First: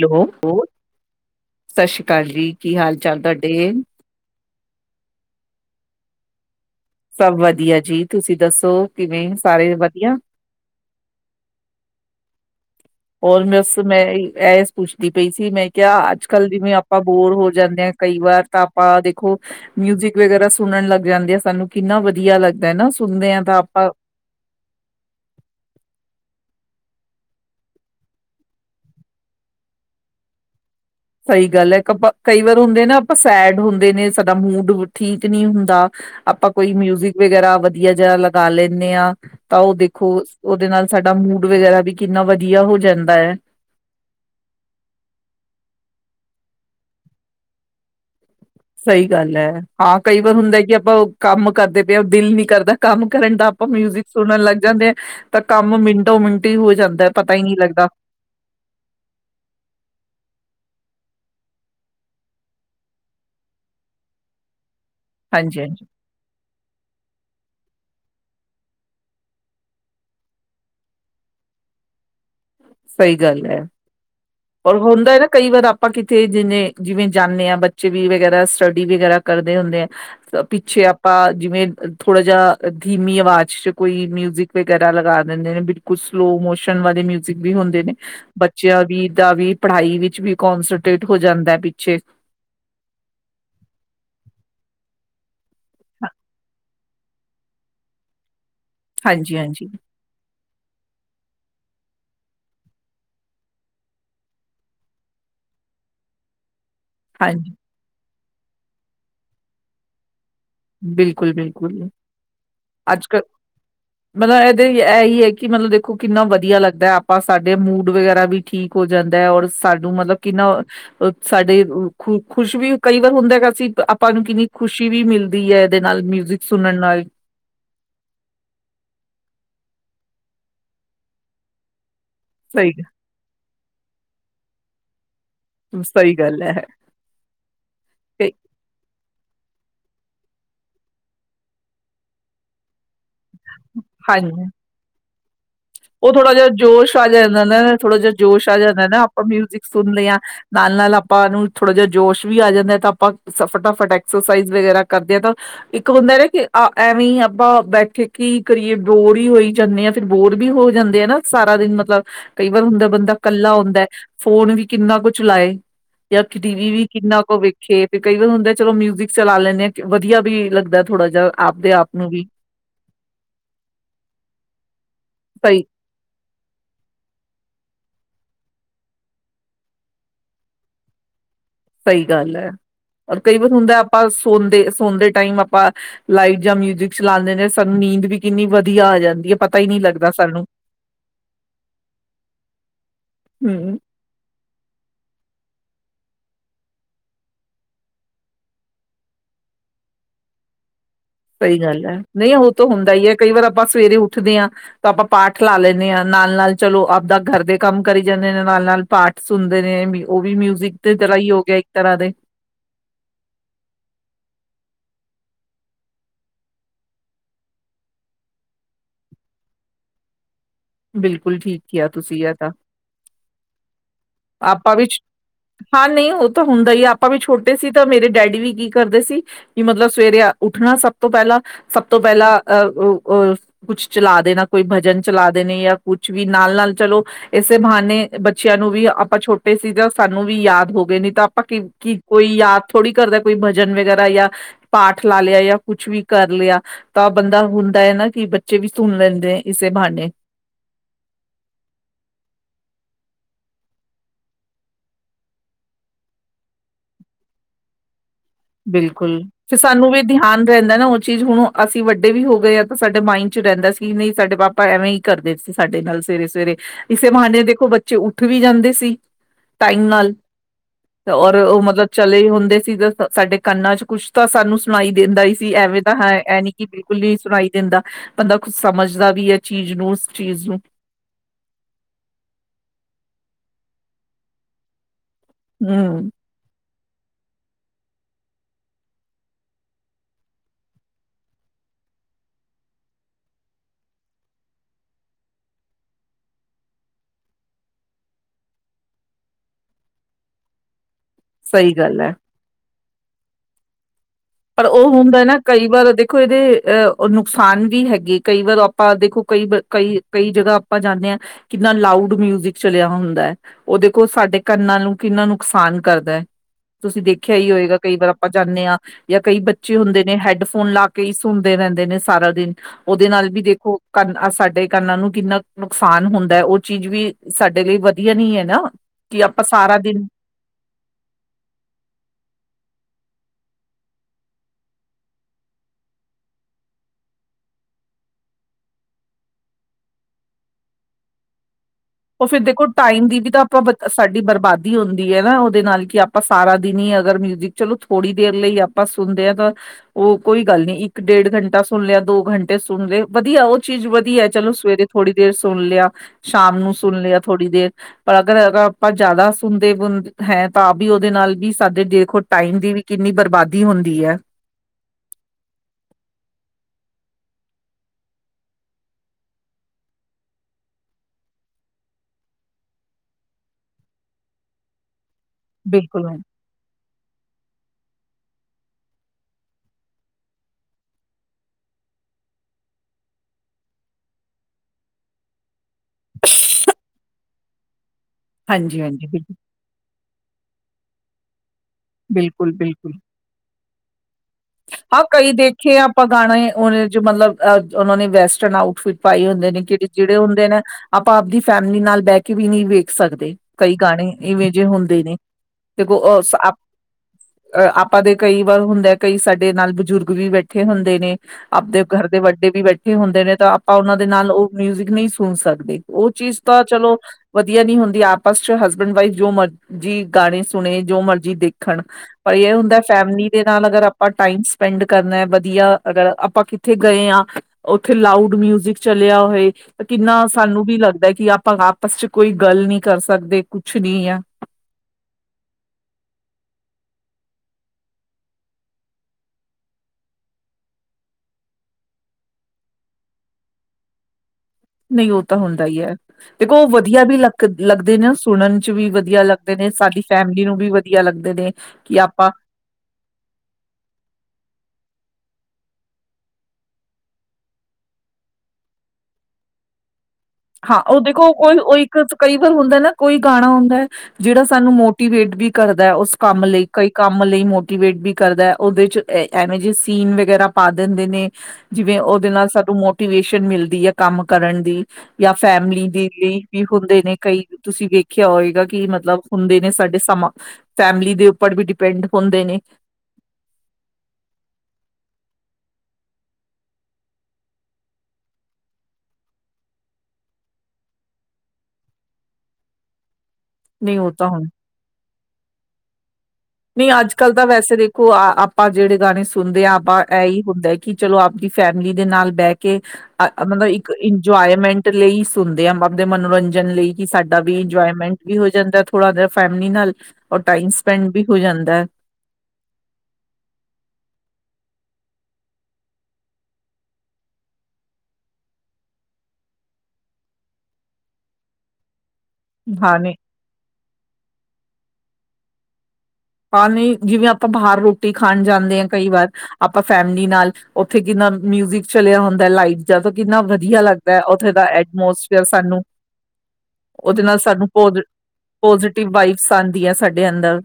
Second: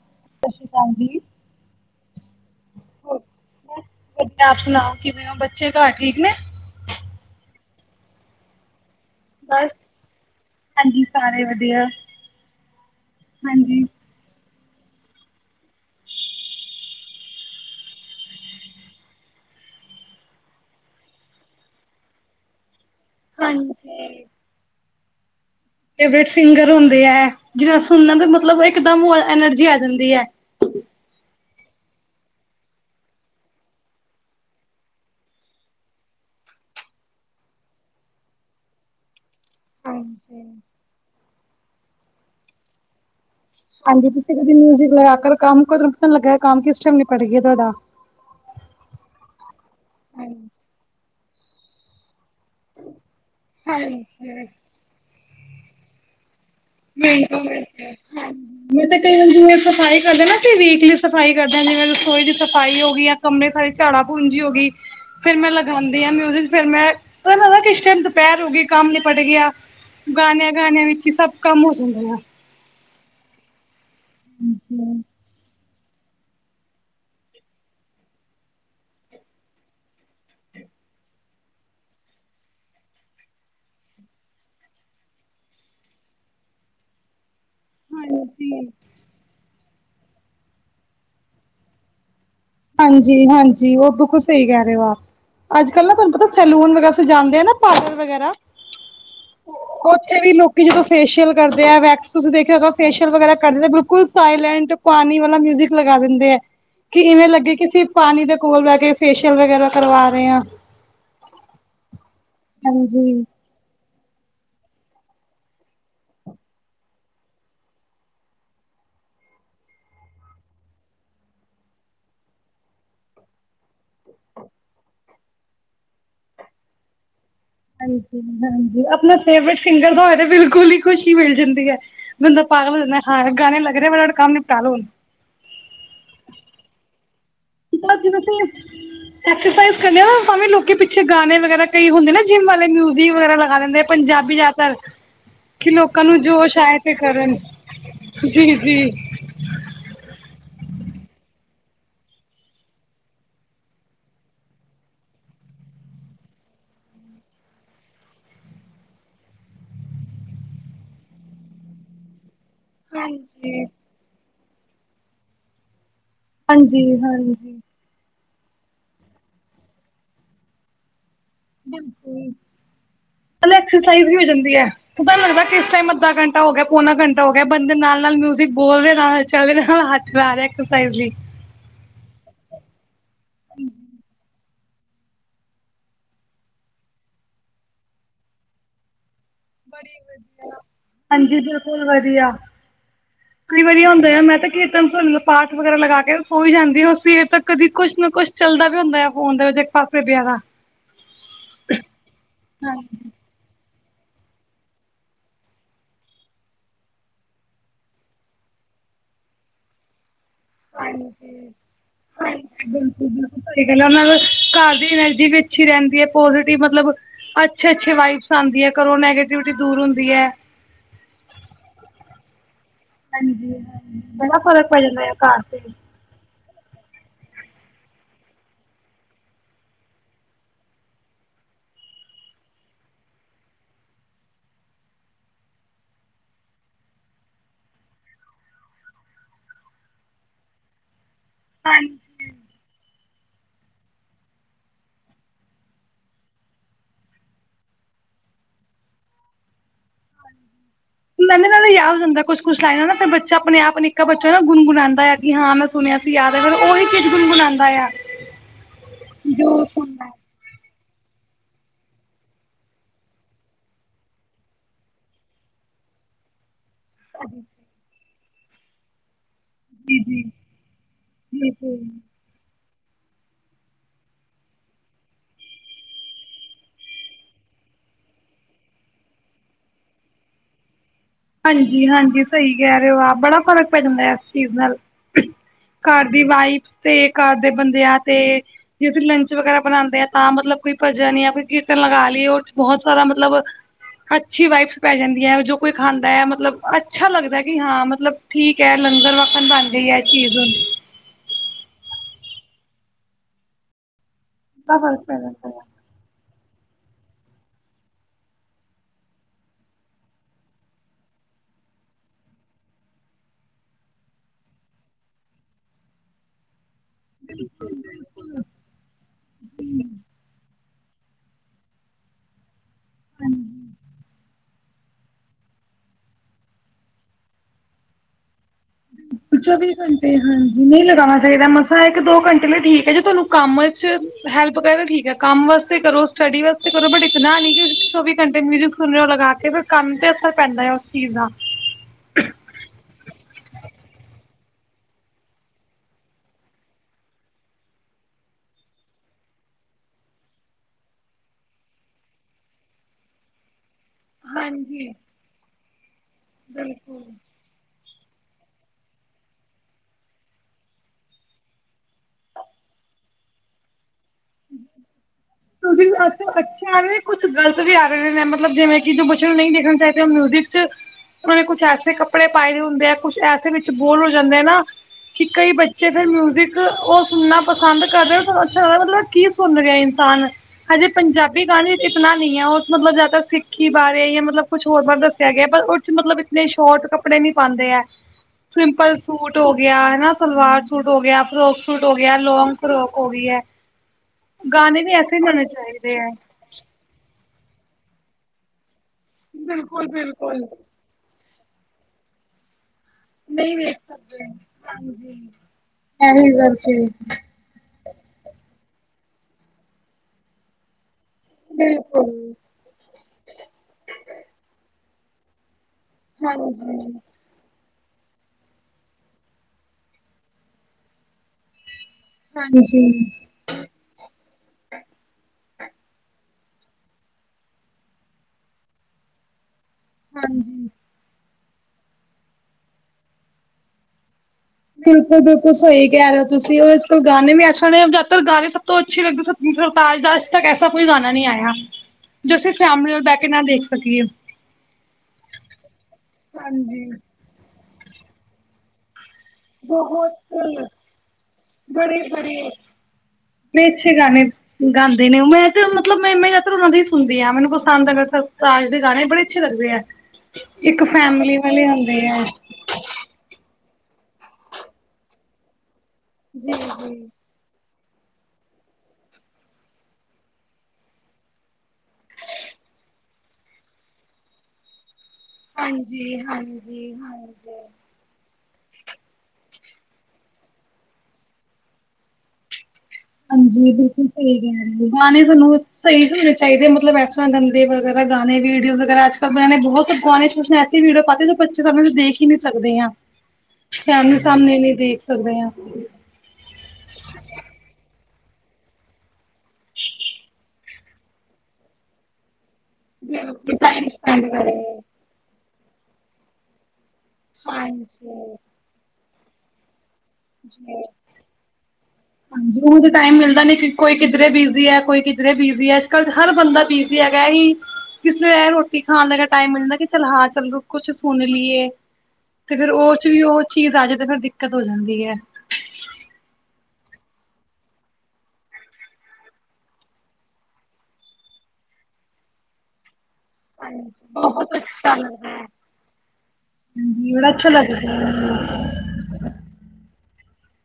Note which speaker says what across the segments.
Speaker 1: Hello
Speaker 2: ਸਤਿ
Speaker 1: ਹੋ
Speaker 2: ਸ਼੍ਰੀ ਅਕਾਲ ਜੀ।
Speaker 1: ਸਤਿ ਸ੍ਰੀ ਅਕਾਲ ਜੀ ਕੀ ਹਾਲ
Speaker 2: ਹੋਰ
Speaker 1: ਚਾਲ ਤੁਹਾਡੇ?
Speaker 2: ਬਸ ਵਧੀਆ ਆਪ ਸੁਣਾਓ ਕਿਵੇਂ ਹੋ ਬੱਚੇ ਘਰ ਠੀਕ ਨੇ?
Speaker 1: ਸਭ ਵਧੀਆ ਜੀ ਤੁਸੀਂ ਦੱਸੋ? ਕਿਵੇਂ
Speaker 2: ਬਸ
Speaker 1: ਸਾਰੇ ਵਧੀਆ?
Speaker 2: ਹਾਂਜੀ ਸਾਰੇ ਵਧੀਆ।
Speaker 1: ਹੋਰ ਬਸ
Speaker 2: ਹਾਂਜੀ।
Speaker 1: ਮੈਂ ਇਸ। ਪੁੱਛਦੀ ਪਈ ਸੀ। ਮੈਂ ਕਿਹਾ ਅੱਜ ਕੱਲ ਜਿਵੇਂ ਆਪਾਂ ਬੋਰ ਹੋ ਜਾਂਦੇ ਹਾਂ ਕਈ ਵਾਰ ਤਾਂ ਆਪਾਂ ਦੇਖੋ ਮਿਊਜਿਕ ਵਗੈਰਾ ਸੁਣਨ ਲੱਗ ਜਾਂਦੇ ਆ ਸਾਨੂੰ ਕਿੰਨਾ ਵਧੀਆ ਲੱਗਦਾ ਨਾ। ਸੁਣਦੇ ਹਾਂ ਤਾਂ ਆਪਾਂ।
Speaker 2: ਹਾਂਜੀ। ਫੇਵਰੇਟ ਸਿੰਗਰ ਹੁੰਦੇ ਹੈ। ਜਿਹਨਾ ਨੂੰ ਸੁਣਨ ਦੇ ਮਤਲਬ ਇਕਦਮ ਐਨਰਜੀ ਆ ਜਾਂਦੀ ਹੈ।
Speaker 1: ਸਹੀ ਗੱਲ ਹੈ। ਇੱਕ ਆਪਾਂ ਕਈ ਵਾਰ ਹੁੰਦੇ ਨਾ ਆਪਾਂ ਸੈਡ ਹੁੰਦੇ ਨੇ ਸਾਡਾ ਮੂਡ ਠੀਕ ਨੀ ਹੁੰਦਾ ਆਪਾਂ ਕੋਈ ਮਿਊਜਿਕ ਵਗੈਰਾ ਵਧੀਆ ਜਾ ਲਗਾ ਲੈਂਦੇ ਹਾਂ। ਤਾਂ ਉਹ ਦੇਖੋ ਉਹਦੇ ਨਾਲ ਸਾਡਾ ਮੂਡ। ਵਗੈਰਾ ਵੀ ਕਿੰਨਾ ਵਧੀਆ ਹੋ ਜਾਂਦਾ ਹੈ।
Speaker 2: ਹਾਂਜੀ ਤੁਸੀਂ ਕ ਮ ਲ ਕਰ ਕੰਮ ਪ ਲੱਗਾ ਕੰਮ ਕਿਸ ਟਾਈਮ ਪੜਗੀਆ ਤੁਹਾਡਾ।
Speaker 1: ਸਹੀ ਗੱਲ ਹੈ। ਹਾਂ ਕਈ ਵਾਰ ਹੁੰਦਾ ਕਿ ਆਪਾਂ। ਕੰਮ ਕਰਦੇ ਪਏ ਉਹ ਦਿਲ ਨੀ। ਕਰਦਾ ਕੰਮ ਕਰਨ ਦਾ ਆਪਾਂ ਮਿਊਜਿਕ ਸੁਣਨ ਲੱਗ ਜਾਂਦੇ ਆ। ਤਾਂ ਕੰਮ ਮਿੰਟੋ ਮਿੰਟੀ।
Speaker 2: ਮੈਂ ਤੇ ਕਈ ਵਾਰ ਜਿਵੇਂ ਸਫ਼ਾਈ ਕਰ ਦੇਣਾ ਹਾਂ ਨਾ ਵੀਕਲੀ। ਸਫ਼ਾਈ ਕਰਦੇ ਹਾਂ। ਜਿਵੇਂ ਰਸੋਈ ਦੀ ਸਫਾਈ ਹੋ ਗਈ ਹੈ। ਜਾਂ ਕਮਰੇ ਸਾਈਡ ਝਾੜਾ ਪੂੰਜੀ ਹੋ ਗਈ। ਫੇਰ ਮੈਂ
Speaker 1: ਹਾਂਜੀ ਹਾਂਜੀ
Speaker 2: ਲਗਾਉਂਦੀ ਹਾਂ ਮਿਊਜ਼ਿਕ ਫੇਰ ਮੈਂ ਮੈਂਨੂੰ ਲੱਗਦਾ ਕਿ? ਜਿਵੇਂ ਦੁਪਹਿਰ ਹੋ ਗਈ ਕੰਮ ਨਿਪਟ ਗਿਆ ਗਾਣਿਆਂ ਗਾਣਿਆਂ ਵਿੱਚ ਹੀ ਸਭ। ਕੰਮ ਹੋ ਜਾਂਦੇ ਨੇ ।
Speaker 1: ਸਹੀ ਗੱਲ ਐ । ਪਰ ਹੁੰਦਾ ਹੈ ਨਾ ਕਈ ਵਾਰ ਆਪਾਂ। ਆਪਾਂ ਕਿੱਥੇ ਜਿਨੇ ਜਿਵੇਂ ਜਾਂਦੇ ਹਾਂ ਬੱਚੇ ਵੀ ਵਗ਼ੈਰਾ ਸਟੱਡੀ ਵਗੈਰਾ ਕਰਦੇ ਹੁੰਦੇ ਆ ਪਿੱਛੇ ਆਪਾਂ ਜਿਵੇਂ ਥੋੜਾ ਜਾ ਧੀਮੀ ਅਵਾਜ਼ 'ਚ ਕੋਈ ਮਿਊਜਿਕ ਵਗੈਰਾ ਲਗਾ ਦਿੰਦੇ ਨੇ ਬਿਲਕੁਲ ਸਲੋ ਮੋਸ਼ਨ ਵਾਲੇ । ਵੀ ਹੁੰਦੇ ਨੇ
Speaker 2: ਹਾਂਜੀ
Speaker 1: ਬੱਚਿਆਂ ਦੀ ਦਾ ਵੀ। ਪੜ੍ਹਾਈ ਵਿੱਚ ਵੀ ਕੋਂਨਸਟਰੇੇਟ ਹੋ ਜਾਂਦਾ ਹੈ। ਪਿੱਛੇ?
Speaker 2: ਹਾਂਜੀ ਹਾਂਜੀ ਉਹ ਬਿਲਕੁਲ ਸਹੀ ਕਹਿ ਰਹੇ ਹੋ ਆਪ। ਅੱਜ ਕੱਲ੍ਹ ਨਾ ਤੁਹਾਨੂੰ ਪਤਾ ਸੈਲੂਨ ਵਗੈਰਾ। ਤੁਸੀਂ ਜਾਂਦੇ ਉਹ ਨਾ ਪਾਰਲਰ ਵਗੈਰਾ।
Speaker 1: ਹਾਂਜੀ ਹਾਂਜੀ
Speaker 2: ਉੱਥੇ ਵੀ ਲੋਕੀ ਜਦੋਂ ਫੇਸ਼ੀਅਲ। ਕਰਦੇ ਹੈ। ਵੈਕ ਤੁਸੀਂ ਦੇਖਿਆ ਹੋਣਾ ਫੇਸ਼ਅਲ ਵਗਰਾ ਕਰਦੇ ਬਿਲਕੁਲ ਸਾਇਲੈਂਟ ਪਾਣੀ ਵਾਲਾ ਮਿਊਜਿਕ ਲਗਾ ਦਿੰਦੇ ਆ।
Speaker 1: ਹਾਂਜੀ।
Speaker 2: ਅਸੀਂ ਪਾਣੀ ਦੇ ਕੋਲ ਬੈ ਕੇ ਫੇਸ਼ੀਅਲ ਵਗੈਰਾ ਕਰਵਾ ਰਹੇ ਹਾਂ।
Speaker 1: ਬਿਲਕੁਲ ਬਿਲਕੁਲ ਅੱਜ
Speaker 2: ਹਾਂਜੀ
Speaker 1: ਕੱਲ। ਮਤਲਬ ਇਹਦੇ ਇਹੀ ਹੈ ਕਿ ਮਤਲਬ ਦੇਖੋ ਕਿੰਨਾ ਵਧੀਆ ਲੱਗਦਾ। ਆਪਾਂ ਸਾਡੇ ਮੂਡ ਵਗੈਰਾ ਵੀ ਠੀਕ ਹੋ ਜਾਂਦਾ ਹੈ। ਔਰ ਸਾਨੂੰ ਮਤਲਬ ਕਿੰਨਾ ਸਾਡੇ ਖ ਖੁਸ਼ ਵੀ ਕਈ ਵਾਰ ਹੁੰਦਾ ਗਾ ਅ ਸੀ ਆਪਾਂ ਨੂੰ ਕਿੰਨੀ ਖੁਸ਼ੀ ਵੀ ਮਿਲ। ਹੈ ਇਹਦੇ ਨਾਲ ਮਿਊਜਿਕ ਸੁਣਨ ਨਾਲ
Speaker 2: ਹਾਂਜੀ ਹਾਂਜੀ ਆਪਣਾ ਫੇਵਰੇਟ ਸਿੰਗਰ ਤਾਂ ਹੋ ਬਿਲਕੁਲ ਹੀ ਖੁਸ਼ੀ ਮਿਲ ਜਾਂਦੀ ਹੈ ਬੰਦਾ ਪਾਗਲ
Speaker 1: ਸਹੀ
Speaker 2: ਹੋ ਜਾਂਦਾ ਹਾਂ ਗਾਣੇ ਲੱਗ ਰਹੇ ਮੇੜਮ [inaudible]
Speaker 1: ਸਹੀ ਗੱਲ ਐਂ
Speaker 2: ਕੀ ਤੁਸੀਂ ਐਕਸਰਸਾਈਜ਼ ਕਰਦੇ ਓ ਭਾਵੇਂ ਲੋਕੀ ਪਿੱਛੇ ਗਾਣੇ ਵਗੈਰਾ ਕਈ ਹੁੰਦੇ ਨਾ ਜਿੰਮ ਵਾਲੇ ਮਿਊਜ਼ [unintelligible] ਵਗੈਰਾ ਲਗਾ ਲਿੰਦੇ ਆ ਪੰਜਾਬੀ
Speaker 1: ਹਾਂਜੀ।
Speaker 2: ਜ਼ਿਆਦਾਤਰ ਕਿ ਲੋਕਾਂ
Speaker 1: ਉਹ
Speaker 2: ਨੂੰ
Speaker 1: ਥੋੜਾ ਜਿਹਾ
Speaker 2: ਆਏ ਤੇ
Speaker 1: ਜੋਸ਼ ਆ
Speaker 2: ਕਰਨ
Speaker 1: ਜਾਂਦਾ ਨਾ ਥੋੜ੍ਹਾ ਜਿਹਾ
Speaker 2: ਜੀ
Speaker 1: ਜੋਸ਼ ਆ
Speaker 2: ਜੀ
Speaker 1: ਜਾਂਦਾ ਨਾ ਆਪਾਂ ਮਿਊਜਿਕ ਸੁਣ ਦੇ ਹਾਂ ਨਾਲ ਨਾਲ ਆਪਾਂ ਨੂੰ ਥੋੜਾ ਜਿਹਾ ਜੋਸ਼ ਵੀ ਆ ਜਾਂਦਾ ਤਾਂ ਆਪਾਂ ਫਟਾਫਟ ਐਕਸਰਸਾਈਜ਼ ਵਗੈਰਾ ਕਰਦੇ ਹਾਂ ਤਾਂ ਇੱਕ ਹੁੰਦਾ ਨਾ ਕਿ ਐਵੇਂ ਆਪਾਂ ਬੈਠੇ ਕੀ ਕਰੀਏ ਬੋਰ ਹੀ ਹੋਈ ਜਾਂਦੇ ਹਾਂ ਫਿਰ ਬੋਰ ਵੀ ਹੋ ਜਾਂਦੇ ਆ ਨਾ ਸਾਰਾ ਦਿਨ ਮਤਲਬ ਕਈ ਵਾਰ ਹੁੰਦਾ ਬੰਦਾ ਕੱਲਾ ਹੁੰਦਾ ਫੋਨ ਵੀ ਕਿੰਨਾ ਕੁਛ ਲਾਏ ਜਾਂ ਟੀ ਵੀ ਕਿੰਨਾ ਕੁ ਵੇਖੇ ਤੇ ਕਈ ਵਾਰ ਹੁੰ ਚਲੋ ਮਿਊਜ਼ਿਕ ਚਲਾ ਲੈਂਦੇ ਹਾਂ ਵੀਆ ਵੀ ਲੱਗਦਾ ਥੋੜਾ ਜਿਹਾ ਆਪਦੇ ਆਪ ਨੂੰ ਵੀ
Speaker 2: ਬਿਲਕੁਲ ਐਕਸਰਸਾਈਜ਼ ਵੀ ਹੋ ਜਾਂਦੀ ਹੈ ਪਤਾ ਲ
Speaker 1: ਸਹੀ
Speaker 2: ਕਿਸ ਟਾਈਮ ਅੱਧਾ ਘੰਟਾ ਹੋ ਗਿਆ ਪੌਣਾ ਘੰਟਾ ਹੋ ਗਿਆ ਬੰਦੇ ਨਾਲ ਨਾਲ ਮਿਊਜ਼ਿਕ ਬੋਲਦੇ ਨਾਲ ਚੱਲਦੇ ਨਾਲ ਹੱਥ ਲ ਰਿਹਾਕਸ ਵੀ
Speaker 1: ਸਹੀ ਗੱਲ ਹੈ ਰ ਕਈ ਵਾਰ ਹੁੰਦਾ ਆਪਾਂ ਸੋਨ ਸਦੇ ਟਾਈਮ ਆਪਾਂ ਲਾਈਟ ਜਾਂ ਮਿਊਜਿਕ ਚਲਾਉਦੇਾਂ ਸਾਨੂੰ ਨੀਂਦ ਵੀ ਕਿੰਨੀ ਵਧੀਆ ਆ ਜਾਂਦੀ ਹੈ ਪਤਾ ਹੀ ਨਹੀਂ
Speaker 2: ਬੜੀ
Speaker 1: ਲੱਗਦਾ ਸਾਨੂੰ
Speaker 2: ਵਧ ਹਾਂਜੀ ਬਿਲਕੁਲ ਵਧੀਆ ਕਈ
Speaker 1: ਹਮ
Speaker 2: ਵਾਰੀ ਆਉਂਦੇ ਆ ਮੈਂ ਤੇ ਕੀਰਤਨ ਸੁਣ ਪਾਠ ਵਗ਼ੈਰਾ ਲਗਾ ਕੇ ਸੋਈ ਜਾਂਦੀ ਉਹ ਸਵੇਰ ਤੱਕ ਕਦੀ ਕੁਛ ਨਾ ਕੁੱਛ ਚੱਲਦਾ ਵੀ ਹੁੰਦਾ ਆ ਫੋਨ ਦੇ ਵਿੱਚ ਇੱਕ ਪਾਸੇ ਵਿਆਹ ਦਾ
Speaker 1: ਸਹੀ ਗੱਲ ਹੈ ਨਹੀਂ ਉਹ ਤਾਂ ਹੁੰਦਾ ਹੀ ਹੈ ਕਈ ਵਾਰ ਆਪਾਂ ਸਵੇਰੇ ਉੱਠਦੇ ਹਾਂ ਤਾਂ ਆਪਾਂ ਪਾਠ ਲਾ ਲੈਂਦੇ ਹਾਂ ਨਾਲ ਨਾਲ ਚਲੋ ਆਪਦਾ ਘਰ ਦੇ ਕੰਮ ਕਰੀ ਜਾਂਦੇ ਨੇ ਨਾਲ ਨਾਲ ਪਾਠ ਸੁਣਦੇ ਨੇ ਵੀ ਉਹ ਮਿਊਜਿਕ ਦੇ ਤਰ੍ਹਾਂ ਹੀ ਹੋ ਗਿਆ ਇੱਕ ਤਰ੍ਹਾਂ ਦੇ
Speaker 2: ਬਿਲਕੁਲ ਬਿਲਕੁਲ ਸਹੀ ਗੱਲ ਹੈ ਘਰ ਦੀ ਐਨਰਜੀ ਵਿੱਚ ਅੱਛੀ ਰਹਿੰਦੀ ਹੈ ਪੋਜ਼ਟਿਵ ਮਤਲਬ ਅੱਛੇ ਅੱਛੇ ਵਾਈਬਸ ਆਉਂਦੀ ਹੈ ਘਰੋਂ ਨੈਗੇਟਿਵਿਟੀ ਦੂਰ ਹੁੰਦੀ ਹੈ
Speaker 1: ਬਿਲਕੁਲ ਠੀਕ ਕਿਹਾ ਤੁਸੀਂ ਆ ਤਾਂ
Speaker 2: ਹਾਂਜੀ ਹਾਂ ਬੜਾ ਫ਼ਰਕ
Speaker 1: ਆਪਾਂ
Speaker 2: ਪੈ
Speaker 1: ਵੀ
Speaker 2: ਜਾਂਦਾ ਆ ਘਰ ਤੇ ਹੀ
Speaker 1: ਹਾਂ ਨਹੀਂ ਉਹ ਤਾਂ ਹੁੰਦਾ ਹੀ ਆ ਆਪਾਂ ਵੀ ਛੋਟੇ ਸੀ ਤਾਂ ਮੇਰੇ ਡੈਡੀ ਵੀ ਕੀ ਕਰਦੇ ਸੀ ਕਿ ਮਤਲਬ ਸਵੇਰੇ ਉੱਠਣਾ ਸਭ ਤੋਂ ਪਹਿਲਾਂ ਸਭ ਤੋਂ ਪਹਿਲਾਂ ਅ ਕੁਛ ਚਲਾ ਦੇਣਾ ਕੋਈ ਭਜਨ ਚਲਾ ਨੇ ਜਾਂ ਕੁਛ ਵੀ ਨਾਲ ਨਾਲ ਚਲੋ ਇਸੇ ਬਹਾਨੇ ਬੱਚਿਆਂ ਨੂੰ ਵੀ ਆਪਾਂ ਛੋਟੇ ਸੀ ਜਾਂ ਸਾਨੂੰ ਵੀ ਯਾਦ ਹੋ ਗਏ ਨੇ ਤਾਂ ਭ ਕੀ ਕੋਈ ਯਾਦ ਥੋੜ੍ਹੀ ਕਰਦਾ ਕੋਈ ਭਜਨ ਵਗੈਰਾ ਜਾਂ ਪਾਠ ਲਾ ਲਿਆ ਜਾਂ ਕੁਛ ਵੀ ਕਰ ਲਿਆ ਤਾਂ ਬੰਦਾ ਹੁੰਦਾ ਹੈ ਨਾ ਕਿ ਬੱਚੇ ਵੀ ਸੁਣ ਲੈਂਦੇ ਹੈ ਇਸੇ ਬਹਾਨੇ
Speaker 2: ਨਦੇ ਨਾਦਾ ਯਾਦ ਹੋ ਜਾਂਦਾ ਕੁਛ ਕੁੱਛ ਲਾਈਦਾ ਨਾ ਫਿਰ ਬੱਚਾ ਆਪਣੇ ਆਪ ਨਿੱਕਾ ਬੱਚਾ ਨਾ ਗੁਣਗੁਣਾਉਂਦਾ ਆ ਕਿ ਹਾਂ ਮੈਂ ਸੁਣਿਆ ਸੀ ਯਾਦ ਹੈ ਫ ਉਹੀ ਕੁਛ ਗੁਣਗੁਣਾਉਂਦਾ ਆ
Speaker 1: ਬਿਲਕੁਲ ਫ ਸਾਨੂੰ ਵੀ ਧਿਆਨ ਰਹਿੰਦਾ ਨਾ ਉਹ ਚੀਜ਼ ਹੁਣ ਅਸੀਂ ਵੱਡੇ ਵੀ ਹੋ ਗਏ ਹਾਂ ਤਾਂ ਸਾਡੇ ਮਾਇੰਡ ਚ ਰਹਿੰਦਾ ਸੀ ਨਹੀਂ ਸਾਡੇ ਪਾਪਾ ਐਵੇਂ ਹੀ ਕਰਦੇ ਸੀ ਸਾਡੇ ਨਾਲ ਸਵੇਰੇ ਸਵੇਰੇ ਇਸੇ ਬਹਾਨੇ ਦੇਖੋ ਬੱਚੇ ਉ ਉੱਠ ਵੀ ਜਾਂਦੇ ਸੀ ਟਾਈਮ ਨਾਲ ਔਰ ਉਹ ਮਤਲਬ ਚਲੇ ਹੁੰਦੇ ਸੀ ਤਾਂ ਸਾਡੇ ਕੰਨਾਂ ਚ ਕੁਛ ਤਾਂ ਸਾਨੂੰ ਸੁਣਾਈ ਦਿੰਦਾ ਹੀ ਸੀ ਐਵੇਂ ਤਾਂ ਹੈ ਇਹ ਨੀ ਕਿ ਬਿਲਕੁਲ ਨਹੀਂ ਸੁਣਾਈ ਦਿੰਦਾ ਬੰਦਾ ਕੁਛ ਸਮਝਦਾ ਵੀ ਹੈ ਚੀਜ਼ ਨੂੰ ਉਸ ਚੀਜ਼ ਨੂੰ
Speaker 2: ਹਾਂਜੀ ਹਾਂਜੀ ਸਹੀ ਕਹਿ ਰਹੇ ਹੋ ਆ ਬੜਾ ਫਰਕ ਪੈ ਜਾਂਦਾ ਇਸ ਚੀਜ਼ ਨਾਲ ਘਰ
Speaker 1: ਹੂੰ
Speaker 2: ਦੀ ਵਾਈਫ ਤੇ ਘਰ ਦੇ ਬੰਦੇ ਆ ਤੇ ਜੇ ਅਸੀਂ ਲੰਚ ਵਗ਼ੈਰਾ ਬਣਾਉਂਦੇ ਆ ਤਾਂ ਮਤਲਬ ਕੋਈ ਭੋਜਨ ਆ ਕੋਈ ਕੀਰਤਨ ਲਗਾ ਲਈਏ ਉਹ ਬਹੁਤ ਸਾਰਾ ਮਤਲਬ ਅੱਛੀ ਵਾਈਬਸ ਪੈ ਜਾਂਦੀਆਂ ਜੋ ਕੋਈ ਖਾਂਦਾ ਹੈ ਮਤਲਬ ਅੱਛਾ ਲੱਗਦਾ ਕਿ ਹਾਂ ਮਤਲਬ ਠੀਕ ਹੈ ਲੰਗਰ ਵਖਣ ਬਣ ਗਈ ਹੈ ਇਸ ਚੀਜ਼
Speaker 1: ਸਹੀ ਗੱਲ ਹੈ ਪਰ
Speaker 2: ਬੜਾ
Speaker 1: ਉਹ
Speaker 2: ਫ਼ਰਕ ਪੈ
Speaker 1: ਹੁੰਦਾ ਨਾ
Speaker 2: ਜਾਂਦਾ ਆ
Speaker 1: ਕਈ ਵਾਰ ਦੇਖੋ ਇਹਦੇ ਅ ਨੁਕਸਾਨ ਵੀ ਹੈਗੇ ਕਈ ਵਾਰ ਆਪਾਂ ਦੇਖੋ ਕਈ ਕਈ ਕਈ ਜਗ੍ਹਾ ਆਪਾਂ ਜਾਂਦੇ ਆ ਕਿੰਨਾ ਲਾਊਡ ਮਿਊਜਿਕ ਚਲਿਆ ਹੁੰਦਾ ਹੈ ਉਹ ਦੇਖੋ ਸਾਡੇ ਕੰਨਾਂ ਨੂੰ ਕਿੰਨਾ ਨੁਕਸਾਨ ਕਰਦਾ ਹੈ। ਤੁਸੀਂ ਦੇਖਿਆ ਹੀ ਹੋਏਗਾ ਕਈ ਵਾਰ ਆਪਾਂ ਜਾਂਦੇ ਹਾਂ। ਕਈ ਬੱਚੇ ਹੁੰਦੇ ਨੇ ਹੈਡ ਫੋਨ ਲਾ ਕੇ ਹੀ, ਸੁਣਦੇ ਰਹਿੰਦੇ ਨੇ ਸਾਰਾ ਦਿਨ। ਉਹਦੇ ਨਾਲ ਵੀ ਦੇਖੋ, ਕਨ ਆ ਸਾਡੇ। ਕੰਨਾਂ ਨੂੰ ਕਿੰਨਾ ਨੁਕਸਾਨ ਹੁੰਦਾ ਹੈ, ਔ ਚੀਜ਼ ਵੀ ਸਾਡੇ ਲਈ ਵਧੀਆ ਨੀ ਹੈ ਨਾ। ਕਿ ਆਪਾਂ
Speaker 2: ਚੌਵੀ
Speaker 1: ਸਾਰਾ ਦਿਨ
Speaker 2: ਘੰਟੇ ਹਾਂਜੀ ਨਹੀਂ ਲਗਾਉਣਾ ਚਾਹੀਦਾ ਮਸਾਂ ਇੱਕ ਦੋ ਘੰਟੇ ਲਈ ਠੀਕ ਜੇ ਤੁਹਾਨੂੰ ਕੰਮ ਚ ਹੈਲਪ ਕਰੇ ਤਾਂ ਠੀਕ ਹੈ, ਕੰਮ ਵਾਸਤੇ ਕਰੋ, ਸਟੱਡੀ ਵਾਸਤੇ ਕਰੋ, ਬਟ ਇਤਨਾ ਨਹੀ ਕੀ ਚੋਵੀ ਘੰਟੇ ਮਿਊਜ਼ਿਕ ਸੁਣ ਰਹੇ ਔ ਲਗਾ ਕੇ, ਫਿਰ ਕੰਮ ਤੇ ਅਸਰਪੈਂਦਾ ਉਸ ਚੀਜ਼ ਦਾ।
Speaker 1: ਔ ਫਿਰ ਦੇਖੋ ਟਾਈਮ ਦੀ ਵੀ ਤਾਂ ਆਪ ਸਾਡੀ ਬਰਬਾਦੀ ਹੁੰਦੀ ਹੈ ਨਾ ਉਹਦੇ ਨਾਲ ਕੀ ਆਪਾਂ ਸਾਰਾ ਦਿਨ ਹੀ ਅਗਰ ਮਿਊਜ਼ਿਕ, ਚਲੋ ਥੋੜੀ ਦੇਰ ਲਈ ਆਪਾਂ ਸੁਣਦੇ ਹ ਤਾਂ ਉਹ ਕੋਈ ਗੱਲ ਨੀ ਇੱਕ ਡੇਢ ਘੰਟਾ ਸੁਣ ਲਿਆ ਦੋ ਘੰਟੇ ਸੁਣ ਲਏ, ਵਧੀਆ। ਚੀਜ਼ ਵਧੀਆ ਹੈ, ਚਲੋ ਸਵੇਰੇ ਥੋੜ੍ਹੀ ਦੇਰ ਸੁਣ ਲਿਆ। ਸ਼ਾਮ ਨੂੰ
Speaker 2: ਬਿਲਕੁਲ
Speaker 1: ਸੁਣ ਲਿਆ ਥੋੜ੍ਹੀ ਦੇਰ, ਪਰ ਅਗਰ ਅ ਆਪਾਂ ਜ਼ਿਆਦਾ ਸੁਣਦੇ ਹੈ, ਤਾਂ ਵੀ ਉਹਦੇ ਨਾਲ ਵੀ ਸਾ ਦੇਖੋ ਟਾਈਮ ਦੀ ਵੀ ਕਿੰਨੀ ਬਰ ਬਾਦੀ ਹੁੰਦੀ ਹੈ।
Speaker 2: ਤੁਸੀ ਅੱਛੇ ਆ ਰਹੇ, ਕੁਛ ਗਲਤ ਵੀ ਆ ਰਹੇ ਨੇ, ਮਤਲਬ ਜਿਵੇਂ ਕਿ ਜੋ ਬੱਚੇ ਨੂੰ ਨਹੀਂ ਦੇਖਣਾ ਚਾਹੀਦੇ, ਮਿਊਜ਼ਿਕ ਚ ਊਨਾਨੇ ਨਾ ਕੁਛ ਐਸੇ ਕੱਪੜੇ ਪਾਏ ਹੁੰਦੇ ਆ, ਕੁਛ ਐਸੇ ਵਿੱਚ ਬੋਲ ਹੋ ਜਾਂਦੇ ਨਾ ਕਿ ਕਈ ਬੱਚੇ, ਫੇਰ
Speaker 1: ਬਿਲਕੁਲ
Speaker 2: ਮਿਊਜਿਕ ਉਹ ਸੁਣਨਾ ਪਸੰਦ ਪਸੰਦ ਕਰਦੇ ਹੋ, ਤੇ ਅੱਛਾ ਲੱਗਦਾ, ਮਤਲਬ ਕੀ ਸੁਣ ਰਿਹਾ ਇਨਸਾਨ ਹਜੇ ਪੰਜਾਬੀ ਗਾਣੇ ਇਤਨਾ ਨਹੀ ਹੈ, ਔ ਮਤਲਬ ਜਿਆਦਾ ਸਿੱਖੀ ਬਾਰੇ, ਜਾਂ ਮਤਲਬ ਕੁਛ ਹੋਰ ਬਾਰੇ ਦੱਸਿਆ ਗਿਆ, ਪਰ ਔਦੇ ਚ ਮਤਲਬ ਇਤਨੇ ਸ਼ੋਰਟ ਕੱਪੜੇ ਨਹੀਂ ਪਾਉਦੇ ਹੈ।
Speaker 1: ਹਾਂਜੀ
Speaker 2: ਸਿੰਪਲ
Speaker 1: ਹਾਂਜੀ ਬਿਲਕੁਲ
Speaker 2: ਸੂਟ ਹੋ ਗਿਆ ਹੈਨਾ ਸਲਵਾਰ ਸੂਟ ਹੋ ਗਿਆ, ਫਰੋਕ ਸੂਟ ਹੋ ਗਿਆ,
Speaker 1: ਬਿਲਕੁਲ
Speaker 2: ਲੋਂਗ
Speaker 1: ਬਿਲਕੁਲ
Speaker 2: ਫਰੋਕ ਹੋ ਗਈ ਹੈ। ਗਾਣੇ ਨੇ
Speaker 1: ਹਾਂ
Speaker 2: ਐਸੇ ਹੀ
Speaker 1: ਕਈ
Speaker 2: ਹੋਣੇ
Speaker 1: ਦੇਖੇ ਆ
Speaker 2: ਚਾਹੀਦੇ
Speaker 1: ਆਪਾਂ
Speaker 2: ਹੈ
Speaker 1: ਗਾਣੇ, ਔਦੇ ਚ ਮਤਲਬ ਔਨਾਂਨੇ ਵੈਸਟਰਨ ਆਊਟਫਿਟ ਪਾਈ ਹੁੰਦੇ ਨੇ ਕਿਹੜੇ ਚਿੜੇ ਹੁੰਦੇ ਨੇ, ਆਪਾਂ ਆਪਦੀ ਫੈਮਿਲੀ ਨਾਲ ਬਹਿ ਕੇ ਵੀ ਨਹੀਂ ਵੀ ਸਕਦੇ, ਕਈ ਗਾਣੇ ਇਵੇਂ ਜਿਹੇ ਹੁੰਦੇ ਨੇ, ਦੇਖੋ ਅ ਆਪਾਂ ਦੇ ਕਈ ਵਾਰ ਹੁੰਦੇ ਕਈ ਸਾਡੇ ਨਾਲ ਬਜ਼ੁਰਗ ਵੀ ਬੈਠੇ ਹੁੰਦੇ ਨੇ, ਆਪਦੇ ਘਰ ਦੇ ਵੱਡੇ ਵੀ ਬੈਠੇ ਹੁੰਦੇ ਨੇ, ਤਾਂ ਆਪਾਂ ਉਹਨਾਂ ਦੇ ਨਾਲ ਉਹ ਮਊਜ਼ਿਕ ਨਹੀਂ ਸੁਣ ਸਕਦੀ । ਔ ਚੀਜ਼ ਤਾਂ ਚਲੋ ਵਧੀ ਵਧੀਆ ਨੀ ਹੁੰਦੀਆਂ ਆਪਸ ਚ ਹਸਬੈਂਡ ਵਾਈਫ ਜੋ ਮਰਜੀ ਗਾਣੇ ਸੁਣੇ, ਜੋ ਮਰਜੀ ਦੇਖਣ ਪਰ ਇਹ ਹੁੰਦਾ ਫੈਮਿਲੀ ਦੇ ਨਾਲ ਅਗਰ ਅਪ ਟਾਈਮ ਸਪੈਂਡ ਕਰਨਾ ਵਧੀਆ, ਅਗਰ ਆਪਾਂ ਕਿੱਥੇ ਗਏ ਆ, ਓਥੇ ਲਾਊਡ ਮਿਊਜਿਕ ਚਲਿਆ ਹੋਏ ਕਿੰਨਾ ਸਾਨੂੰ ਵੀ ਲੱਗਦਾ ਕਿ ਆਪ ਆਪਾਂ ਆਪਸ ਚ ਕੋਈ ਗੱਲ ਨਹੀਂ ਕਰ ਸਕਦੇ, ਕੁਛ ਨੀ ਆ।
Speaker 2: ਬਿਲਕੁਲ ਬਿਲਕੁਲ ਸਹੀ ਕਹਿ ਰਹੇ ਹੋ ਤੁਸੀਂ, ਅੱਜ ਕਲ ਗਾਣੇ ਵੀ, ਐਸੇ ਗਾਣੇ ਸਭ ਤੋਂ ਅੱਛੇ ਲੱਗਦੇ ਸਤਿੰਦਰ ਸਰਤਾਜ ਦਾ, ਅੱਜ ਤੱਕ ਐਸਾ ਕੋਈ ਗਾਣਾ ਨੀ ਆਇਆ, ਜੋ ਅਸੀਂ ਫ਼ੈਮਲੀ ਨਾਲ ਬਹਿ ਕੇ ਦੇਖ ਨਾ ਸਕੀਏ।
Speaker 1: ਨਹੀਂ ਉਹ ਤਾਂ ਹੁੰਦਾ ਹੀ ਹੈ ਦੇਖੋ ਉਹ ਵਧੀਆ ਵੀ ਲੱਕ ਲੱਗਦੇ ਨੇ ਸੁਣਨ ਚ ਵੀ ਵੀ ਵਧੀਆ ਲੱਗਦੇ ਨੇ ਸਾਡੀ
Speaker 2: ਬਹੁਤ
Speaker 1: ਫੈਮਿਲੀ ਨੂੰ
Speaker 2: ਬੜੇ
Speaker 1: ਵਧੀਆ ਲੱਗਦੇ ਨੇ ਕਿ
Speaker 2: ਬੜੇ
Speaker 1: ਆਪਾਂ
Speaker 2: ਬੜੇ ਅੱਛੇ ਗਾਣੇ ਗਾਉਂਦੇ ਨੇ ਮੈਂ ਮਤਲਬ ਮ ਮੈਂ ਓਹਨਾ ਦੀ ਹੀ ਸੁਣਦੀ ਹਾਂ ਮੈਨੂੰ ਸਰਤਾਜ ਦੇ ਗਾਣੇ ਬੜੇ ਅੱਛੇ ਲੱਗਦੇ ਆ
Speaker 1: ਹਾਂ
Speaker 2: ਇੱਕ
Speaker 1: ਉਹ ਦੇਖੋ
Speaker 2: ਫੈਮਿਲੀ
Speaker 1: ਕੋਈ
Speaker 2: ਵਾਲੇ
Speaker 1: ਉਹ ਇੱਕ
Speaker 2: ਹੁੰਦੇ ਆ
Speaker 1: ਕਈ ਵਾਰ ਹੁੰਦਾ ਨਾ ਕੋਈ ਗਾਣਾ ਹੁੰਦਾ। ਜਿਹੜਾ ਸਾਨੂੰ ਮੋਟੀਵੇਟ ਵੀ ਕਰਦਾ। ਉਸ ਕੰਮ ਲਈ ਕਈ ਕੰਮ ਲਈ ਮੋ ਮਵੇਟ ਵੀ ਕਰਦਾ ਉਹਦੇ ਚਵੇ ਜ ਸੀਨ ਵਗੈਰਾ ਪਾ ਦਿੰਦੇ ਨੇ ਜਿਵੇ ਓਦੇ ਨਾਲ ਸਾਨੂ ਮੋਟੀਵੇਸ਼ਨ ਮਿਲਦੀ ਆ ਕੰਮ ਕਰਨ ਦੀ। ਜਾਂ ਫੈਮਲੀ ਦੇ ਲਈ ਵੀ ਹੁੰਦੇ ਨੇ ਕਈ ਤੁਸੀਂ ਵੇਖਿਆ ਹੋਏ ਕਿ ਮਤਲਬ ਹੁੰਦੇ ਨੇ ਸਾਡੇ ਸਮਾਂ ਫੈਮਿਲੀ ਦੇ ਉੱਪਰ ਵੀ ਡਿਪੈਂਡ ਹੁੰਦੇ ਨੇ।
Speaker 2: ਹਾਂਜੀ ਬਿਲਕੁਲ ਸਹੀ ਕਿਹਾ ਜ ਗਾਣੇ ਸਾਨੂੰ ਸਹੀ ਸੁਣ ਣੇ ਚਾਹੀਦੇ ਮਤਲਬ ਗੰਦੇ ਵਰਾ ਗਾਣੇ ਵੀਡੀਓ ਵ ਅੱਜ ਕਲ ਨੇ ਬਹੁਤ ਗਾਣੇ ਵੀਓ ਪਾਤੇ ਜੋ ਬੱਚੇ ਸਾਮ੍ਹਣੇ ਦੇਖ ਹੀ ਨੀ ਸਕਦੇ ਆ।
Speaker 1: ਨਹੀਂ ਉਹ
Speaker 2: ਫੈਮਲੀ
Speaker 1: ਤਾਂ ਹੁਣ
Speaker 2: ਸਾਹਮਣੇ ਨਹੀਂ ਦੇਖ ਸਕਦੇ ਆ
Speaker 1: ਨਹੀਂ ਅੱਜ ਕੱਲ ਤਾਂ ਵੈਸੇ ਦੇਖੋ ਆਪਾਂ ਜਿਹੜੇ ਗਾਣੇ ਸੁਣਦੇ ਹਾਂ ਆਪਾਂ ਇਹੀ ਹੁੰਦਾ ਕਿ ਚਲੋ ਆਪਣੀ ਫੈਮਿਲੀ ਦੇ ਨਾਲ ਬੈ ਕੇ ਮਤਲਬ ਇੱਕ ਇੰਜੋਏਮੈਂਟ ਲਈ ਸੁੁੰਨਦੇ ਆ ਆਪ ਦੇ ਮਨੋਰੰਜਨ ਲਈ ਕਿ ਸਾਡਾ ਵੀ ਇੰਜੋਏਮੈਂਟ ਵੀ ਹੋ ਜਾਂਦਾ। ਥੋੜਾ ਜਿਹਾ ਫੈਮਿਲੀ ਨਾਲ ਔਰ ਟਾਈਮ ਸਪੈਂਡ ਵੀ ਹੋ ਜਾਂਦਾ ਹੈ।
Speaker 2: ਹਾਂਜੀ ਉਹੀ ਤੇ ਟਾਈਮ ਮਿਲਦਾ ਨੇ ਕਿ ਕੋਈ ਕਿੱਧਰੇ ਬਿਜੀ ਹੈ ਕੋਈ ਕਿਧਰੇ ਬਿਜੀ ਹੈ ਅੱਜ ਕੱਲ ਹਰ ਬੰਦਾ ਬਿਜੀ ਹੈਗਾ ਇਹੀ ਕਿਸੇ ਰੋਟੀ ਖਾਣ ਲ ਟਾਈਮ ਮਿਲਦਾ ਕਿ ਚੱਲ ਹਾਂ ਚੱਲ ਕੁਛ ਸੁਣ ਲਈਏ ਤੇ ਫੇਰ
Speaker 1: ਹਾਂ
Speaker 2: ਉਸ ਚ
Speaker 1: ਨਹੀਂ
Speaker 2: ਵੀ ਉਹ ਚੀਜ਼ ਆ ਜਾਵੇ ਤਾਂ ਫਿਰ ਦਿੱਕਤ ਹੋ ਜਾਂਦੀ ਹੈ। [inaudible]
Speaker 1: ਜਿਵੇਂ ਆਪਾਂ ਬਾਹਰ ਰੋਟੀ ਖਾਣ ਜਾਂਦੇ ਹਾਂ । ਕਈ ਵਾਰ ਆਪਾਂ ਫੈਮਲੀ ਨਾਲ ਉੱਥੇ ਕਿੰਨਾ ਮਿਊਜਿਕ ਚਲਿਆ ਹੁੰਦਾ ਲਾਈਟ ਜਾ । ਕਿੰਨਾ ਵਧੀਆ ਲੱਗਦਾ ਹੈ ਉਥੇ ਦਾ ਐਟਮੋਸਫੇਅਰ ਸਾਨੂੰ।
Speaker 2: ਹਾਂਜੀ
Speaker 1: ਉਹਦੇ
Speaker 2: ਬੜਾ
Speaker 1: ਨਾਲ
Speaker 2: ਅੱਛਾ
Speaker 1: ਸਾਨੂੰ
Speaker 2: ਲੱਗਦਾ
Speaker 1: ਪੋਜ਼ਟਿਵ ਵਾਈਬਸ ਆਉਂਦੀ ਹੈ ਸਾਡੇ ਅੰਦਰ।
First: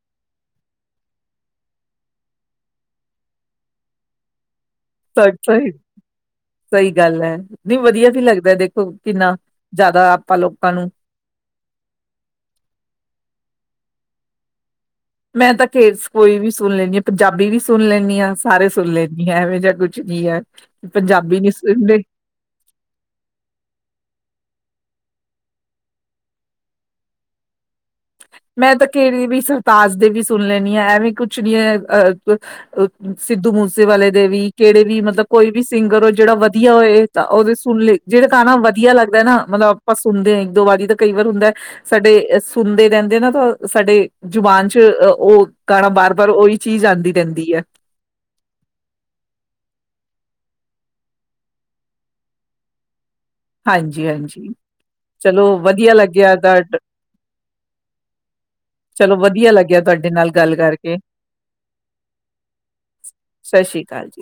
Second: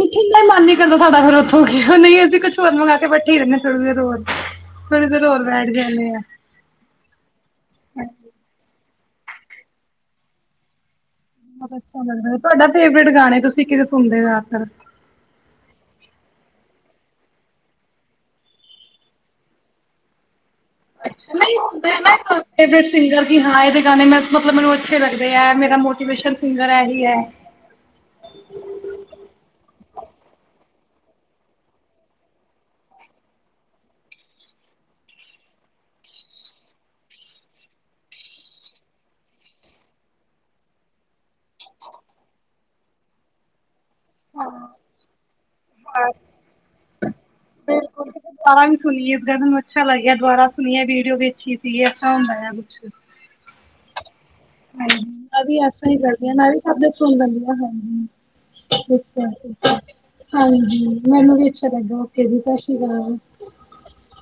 Speaker 2: ਉੱਠਣ ਦਾ ਹੀ ਮਨ ਨੀ ਕਰਦਾ ਸਾਡਾ, ਫਿਰ ਉੱਥੋਂ ਨਹੀਂ ਅਸੀਂ ਕੁਝ ਹੋਰ ਮੰਗਾ ਕੇ ਬੈਠੇ ਹੀ ਰਹਿੰਦੇ ਰੋ ।
Speaker 1: ਸਹੀ ਸਹੀ ਸਹੀ ਗੱਲ ਏ। ਨਹੀਂ ਵਧੀਆ ਵੀ ਲੱਗਦਾ ਦੇਖੋ। ਕਿੰਨਾ ਜ਼ਿਆਦਾ ਆਪਾਂ ਲੋਕਾਂ ਨੂੰ
Speaker 2: ਬਹੁਤ ਅੱਛਾ ਲੱਗਦਾ ਏ। ਤੁਹਾਡਾ ਫੇਵਰੇਟ ਗਾਣੇ ਤੁਸੀਂ ਕਿਹੜੇ ਸੁਣਦੇ ਹੋ ਅੱਜ ਕੱਲ?
Speaker 1: ਮੈਂ ਤਾਂ ਖੇਰ ਕੋਈ ਵੀ ਸੁਣ ਲੈਂਦੀ ਹਾਂ। ਪੰਜਾਬੀ ਵੀ ਸੁਣ ਲੈਂਦੀ ਹਾਂ । ਸਾਰੇ ਸੁਣ ਲੈਂਦੀ ਹਾਂ ਐਵੇਂ ਜਾ ਕੁੱਝ ਵੀ ਹੈ। ਪੰਜਾਬੀ ਨੀ ਸੁਣਦੇ
Speaker 2: ਫੇਵਰੇਟ ਸਿੰਗਰ ਕਿ ਹਾਂ ਇਹਦੇ ਗਾਣੇ ਮੈ ਮਤਲਬ । ਅੱਛੇ ਲੱਗਦੇ ਹੈ । ਮੇਰਾ ਮੋਟੀਵੇਸ਼ਨ ਸਿੰਗਰ ਐਹੀ ਹੈ।
Speaker 1: ਮੈਂ ਤਾਂ ਕਿਹੜੇ ਵੀ ਸਰਤਾਜ ਦੇ ਵੀ ਸੁਣ ਲੈਂਦੀ ਹਾਂ । ਐਵੇਂ ਕੁਝ ਨੀ ਹੈ ।ਅ ਸਿੱਧੂ ਮੂਸੇਵਾਲੇ ਦੇ ਵੀ ਕਿਹੜੇ ਵੀ ਮਤਲਬ ਕੋਈ ਵੀ ਸਿੰਗਰ ਹੋ ਜਿਹੜਾ ਵਧੀਆ ਹੋਏ ਤਾਂ ਉਹਦੇ ਸੁਣ ਲ ਜਿਹੜਾ ਗਾਣਾ ਵਧੀਆ ਲੱਗਦਾ ਨਾ ਮਤਲਬ ਆਪਾਂ ਸੁਣਦੇ ਹਾਂ। ਇੱਕ ਦੋ ਵਾਰੀ ਤਾਂ ਕਈ ਵਾਰ ਹੁੰਦਾ ਸਾਡੇ ਸੁਣਦੇ ਰਹਿ। [inaudible] ਸਾਡੀ ਜ਼ੁਬਾਨ ਚ ਉਹ ਗਾਣਾ ਬਾਰ-ਬਾਰ ਉਹੀ ਚੀਜ਼ ਆਉਂਦੀ ਰਹਿੰਦੀ ਹੈ।
Speaker 2: ਬਿਲਕੁਲ ਤੁਸੀਂ ਦੁਬਾਰਾ ਵੀ ਸੁਣੀਏ ਇਸ ਗੱਲ ਮੈਨੂੰ ਅੱਛਾ ਲੱਗਿਆ ਦੁਬਾਰਾ ਸੁਣੀਆਂ ਵੀਡੀਓ ਵੇਖੀ ਸੀਗੀ ਐਸਾ ਹੁੰਦਾ ਹੈ ਕੁਝ ।
Speaker 1: ਹਾਂਜੀ-ਹਾਂਜੀ।
Speaker 2: ਹਾਂਜੀ ਕਰਦੀ ਮੈਂ ਵੀ
Speaker 1: ਤੁਹਾ
Speaker 2: ਸ ਸੁਣਦੀ
Speaker 1: ਚਲੋ ਵਧੀਆ ਲੱਗਿਆ ਤੁਹਾਡੇ ਨਾਲ ਗੱਲ
Speaker 2: ਹਜੀ
Speaker 1: ਕਰਕੇ
Speaker 2: ਮੈਨੂੰ ਵੀ ਅੱਛਾ ਲੱਦਾ ਓ ਜੀ ਸਤਿ ਸ੍ਰੀ ਅਕਾਲ।
Speaker 1: ਸਤਿ ਸ੍ਰੀ ਅਕਾਲ ਜੀ